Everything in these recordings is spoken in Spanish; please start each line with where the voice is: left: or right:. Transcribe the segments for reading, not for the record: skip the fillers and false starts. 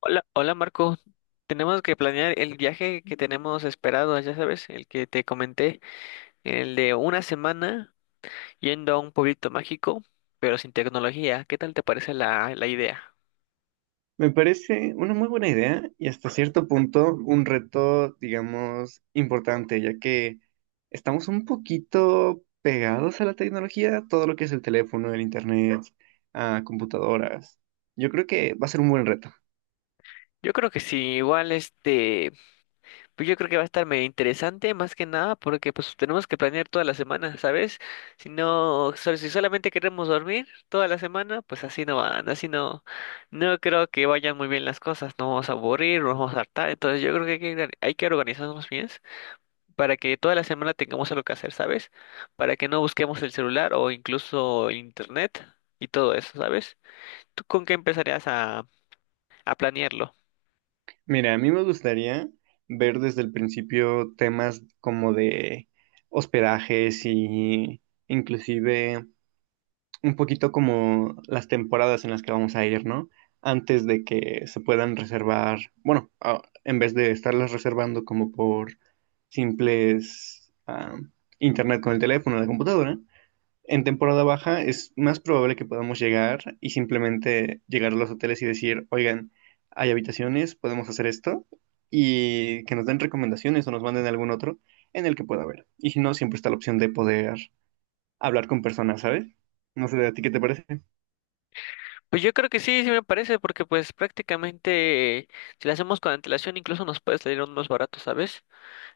left: Hola, hola Marco. Tenemos que planear el viaje que tenemos esperado, ya sabes, el que te comenté, el de una semana yendo a un pueblito mágico, pero sin tecnología. ¿Qué tal te parece la idea?
right: Me parece una muy buena idea y hasta cierto punto un reto, digamos, importante, ya que estamos un poquito pegados a la tecnología, todo lo que es el teléfono, el internet, a computadoras. Yo creo que va a ser un buen reto.
left: Yo creo que sí, igual pues yo creo que va a estar medio interesante, más que nada, porque pues tenemos que planear toda la semana, ¿sabes? Si no, si solamente queremos dormir toda la semana, pues así no van, así no, no creo que vayan muy bien las cosas, no vamos a aburrir, nos vamos a hartar, entonces yo creo que hay que organizarnos bien para que toda la semana tengamos algo que hacer, ¿sabes? Para que no busquemos el celular o incluso internet y todo eso, ¿sabes? ¿Tú con qué empezarías a planearlo?
right: Mira, a mí me gustaría ver desde el principio temas como de hospedajes y inclusive un poquito como las temporadas en las que vamos a ir, ¿no? Antes de que se puedan reservar, bueno, en vez de estarlas reservando como por simples internet con el teléfono o la computadora, en temporada baja es más probable que podamos llegar y simplemente llegar a los hoteles y decir, oigan, hay habitaciones, podemos hacer esto, y que nos den recomendaciones o nos manden algún otro en el que pueda haber. Y si no, siempre está la opción de poder hablar con personas, ¿sabes? No sé, ¿a ti qué te parece?
left: Pues yo creo que sí, sí me parece, porque pues prácticamente si lo hacemos con antelación incluso nos puede salir aún más barato, ¿sabes?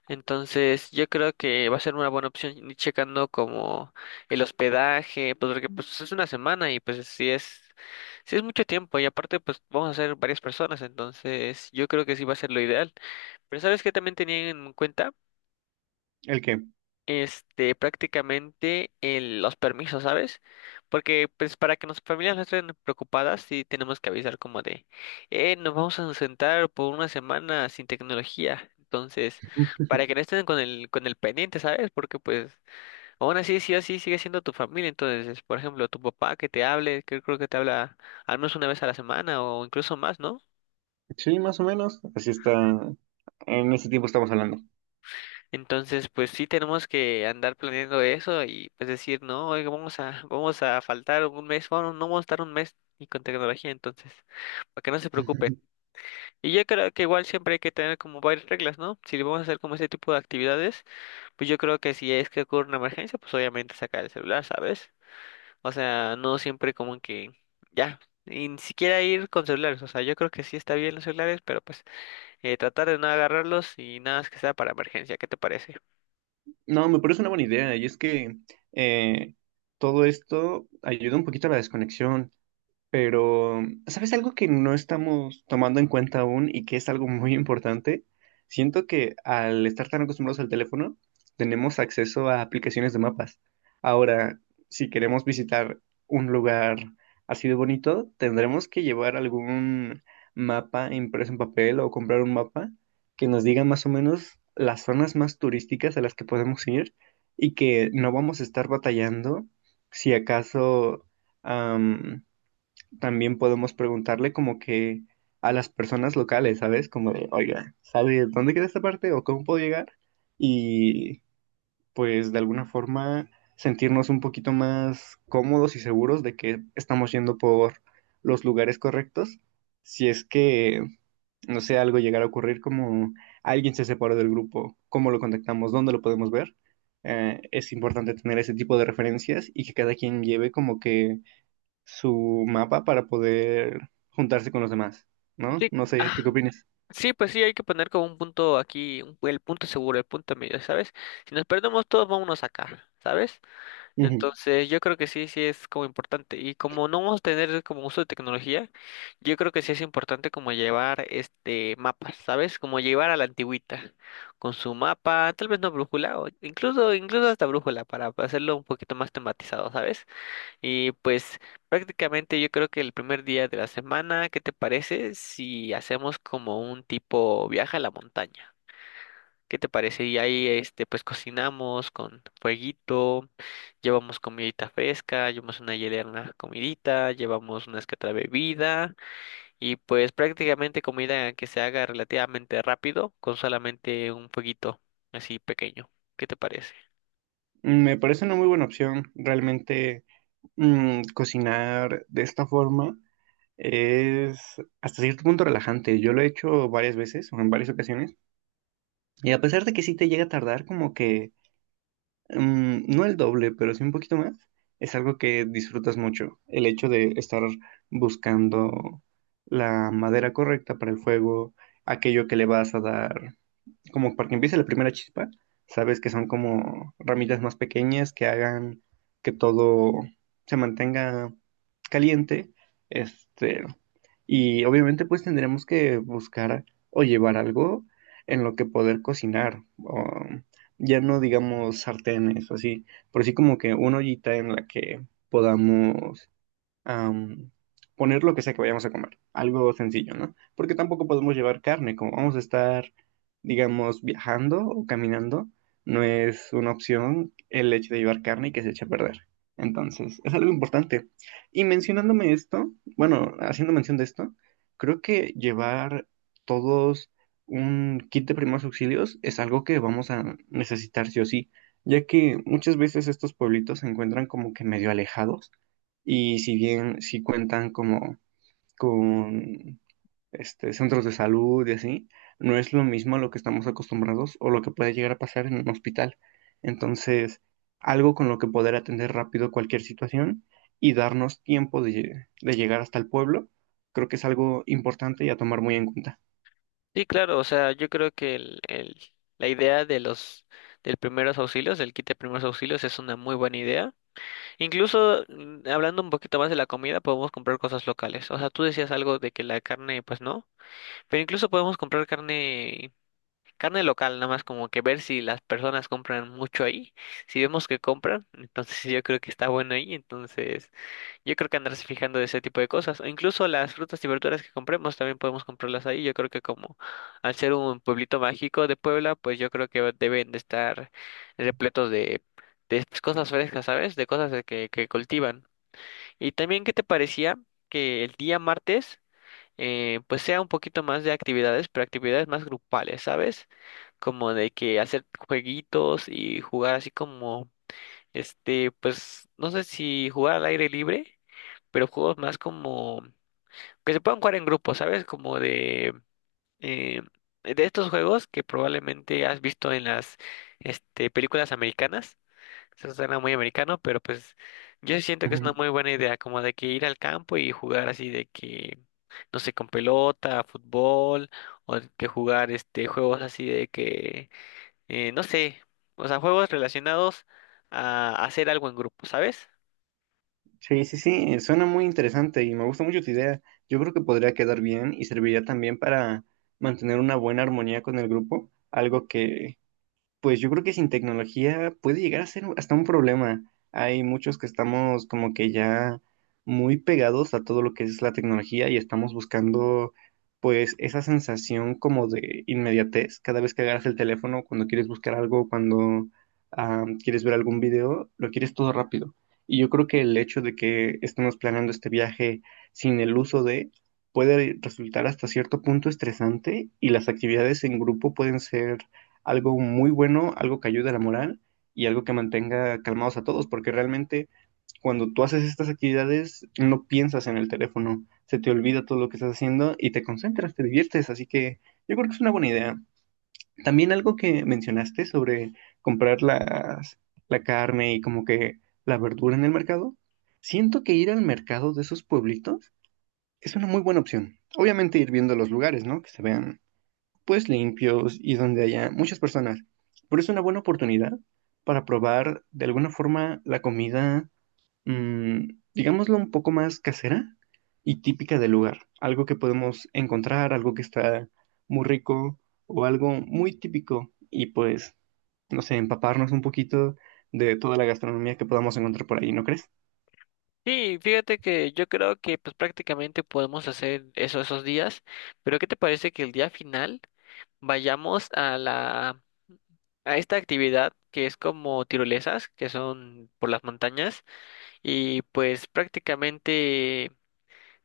left: Entonces yo creo que va a ser una buena opción ir checando como el hospedaje, pues porque pues es una semana y pues sí es mucho tiempo y aparte pues vamos a ser varias personas, entonces yo creo que sí va a ser lo ideal. Pero ¿sabes qué también tenía en cuenta?
right: ¿El qué?
left: Prácticamente los permisos, ¿sabes? Porque pues para que nuestras familias no estén preocupadas, sí tenemos que avisar como de, nos vamos a sentar por una semana sin tecnología. Entonces, para que no estén con con el pendiente, ¿sabes? Porque pues, aún así, sí o sí, sigue siendo tu familia. Entonces, por ejemplo, tu papá que te hable, que creo que te habla al menos una vez a la semana o incluso más, ¿no?
right: Sí, más o menos. Así está. En ese tiempo estamos hablando.
left: Entonces, pues sí tenemos que andar planeando eso y pues decir, no, oiga, vamos a faltar un mes, bueno, no vamos a estar un mes ni con tecnología, entonces, para que no se preocupen. Y yo creo que igual siempre hay que tener como varias reglas, ¿no? Si vamos a hacer como ese tipo de actividades, pues yo creo que si es que ocurre una emergencia, pues obviamente sacar el celular, ¿sabes? O sea, no siempre como que ya, y ni siquiera ir con celulares, o sea, yo creo que sí está bien los celulares, pero pues tratar de no agarrarlos y nada más que sea para emergencia, ¿qué te parece?
right: No, me parece una buena idea. Y es que eh, todo esto ayuda un poquito a la desconexión. Pero, ¿sabes algo que no estamos tomando en cuenta aún y que es algo muy importante? Siento que al estar tan acostumbrados al teléfono, tenemos acceso a aplicaciones de mapas. Ahora, si queremos visitar un lugar así de bonito, tendremos que llevar algún mapa impreso en papel o comprar un mapa que nos diga más o menos las zonas más turísticas a las que podemos ir y que no vamos a estar batallando si acaso también podemos preguntarle como que a las personas locales, ¿sabes? Como de, oiga, ¿sabe dónde queda esta parte o cómo puedo llegar? Y pues de alguna forma sentirnos un poquito más cómodos y seguros de que estamos yendo por los lugares correctos. Si es que, no sé, algo llegara a ocurrir como alguien se separó del grupo, ¿cómo lo contactamos? ¿Dónde lo podemos ver? Es importante tener ese tipo de referencias y que cada quien lleve como que su mapa para poder juntarse con los demás, ¿no?
left: Sí,
right: No sé, ¿tú qué
left: ah,
right: opinas?
left: sí, pues sí, hay que poner como un punto aquí, el punto seguro, el punto medio, ¿sabes? Si nos perdemos todos, vámonos acá, ¿sabes?
right: Ujú.
left: Entonces, yo creo que sí, sí es como importante. Y como no vamos a tener como uso de tecnología, yo creo que sí es importante como llevar este mapas, ¿sabes? Como llevar a la antigüita, con su mapa, tal vez no brújula, o incluso hasta brújula, para hacerlo un poquito más tematizado, ¿sabes? Y pues prácticamente yo creo que el primer día de la semana, ¿qué te parece si hacemos como un tipo viaje a la montaña? ¿Qué te parece? Y ahí este pues cocinamos con fueguito, llevamos comidita fresca, llevamos una hielera, una comidita, llevamos una que otra bebida y pues prácticamente comida que se haga relativamente rápido con solamente un fueguito así pequeño. ¿Qué te parece?
right: Me parece una muy buena opción. Realmente cocinar de esta forma es hasta cierto punto relajante. Yo lo he hecho varias veces o en varias ocasiones y a pesar de que sí te llega a tardar como que no el doble, pero sí un poquito más, es algo que disfrutas mucho. El hecho de estar buscando la madera correcta para el fuego, aquello que le vas a dar como para que empiece la primera chispa, sabes que son como ramitas más pequeñas que hagan que todo se mantenga caliente, este, y obviamente pues tendremos que buscar o llevar algo en lo que poder cocinar, o ya no digamos sartenes o así, pero sí como que una ollita en la que podamos am, poner lo que sea que vayamos a comer, algo sencillo, ¿no? Porque tampoco podemos llevar carne, como vamos a estar, digamos, viajando o caminando, no es una opción el hecho de llevar carne y que se eche a perder. Entonces, es algo importante. Y mencionándome esto, bueno, haciendo mención de esto, creo que llevar todos un kit de primeros auxilios es algo que vamos a necesitar sí o sí, ya que muchas veces estos pueblitos se encuentran como que medio alejados y si bien sí cuentan como con centros de salud y así, no es lo mismo a lo que estamos acostumbrados o lo que puede llegar a pasar en un hospital. Entonces, algo con lo que poder atender rápido cualquier situación y darnos tiempo de, de llegar hasta el pueblo, creo que es algo importante y a tomar muy en cuenta.
left: Sí, claro, o sea, yo creo que la idea de los del primeros auxilios, del kit de primeros auxilios, es una muy buena idea. Incluso hablando un poquito más de la comida, podemos comprar cosas locales. O sea, tú decías algo de que la carne, pues no, pero incluso podemos comprar carne, carne local, nada más como que ver si las personas compran mucho ahí. Si vemos que compran, entonces yo creo que está bueno ahí, entonces. Yo creo que andarse fijando de ese tipo de cosas. O incluso las frutas y verduras que compremos también podemos comprarlas ahí. Yo creo que como al ser un pueblito mágico de Puebla, pues yo creo que deben de estar repletos de pues, cosas frescas, ¿sabes? De cosas que cultivan. Y también, ¿qué te parecía que el día martes pues sea un poquito más de actividades, pero actividades más grupales, ¿sabes? Como de que hacer jueguitos y jugar así como, pues no sé si jugar al aire libre pero juegos más como que se puedan jugar en grupo, ¿sabes? Como eh, de estos juegos que probablemente has visto en las películas americanas. Eso suena muy americano, pero pues yo sí siento que es una
right: Ujú.
left: muy buena idea, como de que ir al campo y jugar así de que, no sé, con pelota, fútbol, o de que jugar este juegos así de que, no sé, o sea, juegos relacionados a hacer algo en grupo, ¿sabes?
right: Sí, sí, sí, suena muy interesante y me gusta mucho tu idea. Yo creo que podría quedar bien y serviría también para mantener una buena armonía con el grupo, algo que... Pues yo creo que sin tecnología puede llegar a ser hasta un problema. Hay muchos que estamos como que ya muy pegados a todo lo que es la tecnología y estamos buscando pues esa sensación como de inmediatez cada vez que agarras el teléfono, cuando quieres buscar algo, cuando quieres ver algún video, lo quieres todo rápido. Y yo creo que el hecho de que estemos planeando este viaje sin el uso de... puede resultar hasta cierto punto estresante y las actividades en grupo pueden ser algo muy bueno, algo que ayude a la moral y algo que mantenga calmados a todos, porque realmente cuando tú haces estas actividades no piensas en el teléfono, se te olvida todo lo que estás haciendo y te concentras, te diviertes, así que yo creo que es una buena idea. También algo que mencionaste sobre comprar las, la carne y como que la verdura en el mercado, siento que ir al mercado de esos pueblitos es una muy buena opción. Obviamente ir viendo los lugares, ¿no? Que se vean pues limpios y donde haya muchas personas. Pero es una buena oportunidad para probar de alguna forma la comida, mm, digámoslo, un poco más casera y típica del lugar. Algo que podemos encontrar, algo que está muy rico o algo muy típico y pues, no sé, empaparnos un poquito de toda la gastronomía que podamos encontrar por ahí, ¿no crees?
left: Sí, fíjate que yo creo que pues prácticamente podemos hacer eso esos días, pero ¿qué te parece que el día final vayamos a la a esta actividad que es como tirolesas, que son por las montañas y pues prácticamente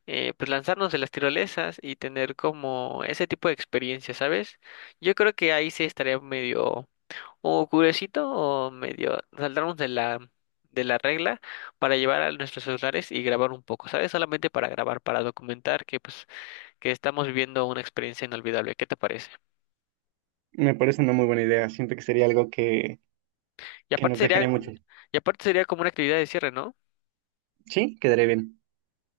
left: pues lanzarnos de las tirolesas y tener como ese tipo de experiencia, ¿sabes? Yo creo que ahí sí estaría medio o curiosito o medio saltarnos de la regla para llevar a nuestros celulares y grabar un poco, ¿sabes? Solamente para grabar, para documentar que pues que estamos viviendo una experiencia inolvidable. ¿Qué te parece?
right: Me parece una muy buena idea. Siento que sería algo
left: Y
right: que
left: aparte
right: nos
left: sería
right: dejaría mucho.
left: y aparte sería como una actividad de cierre, ¿no?
right: Sí, quedaría bien.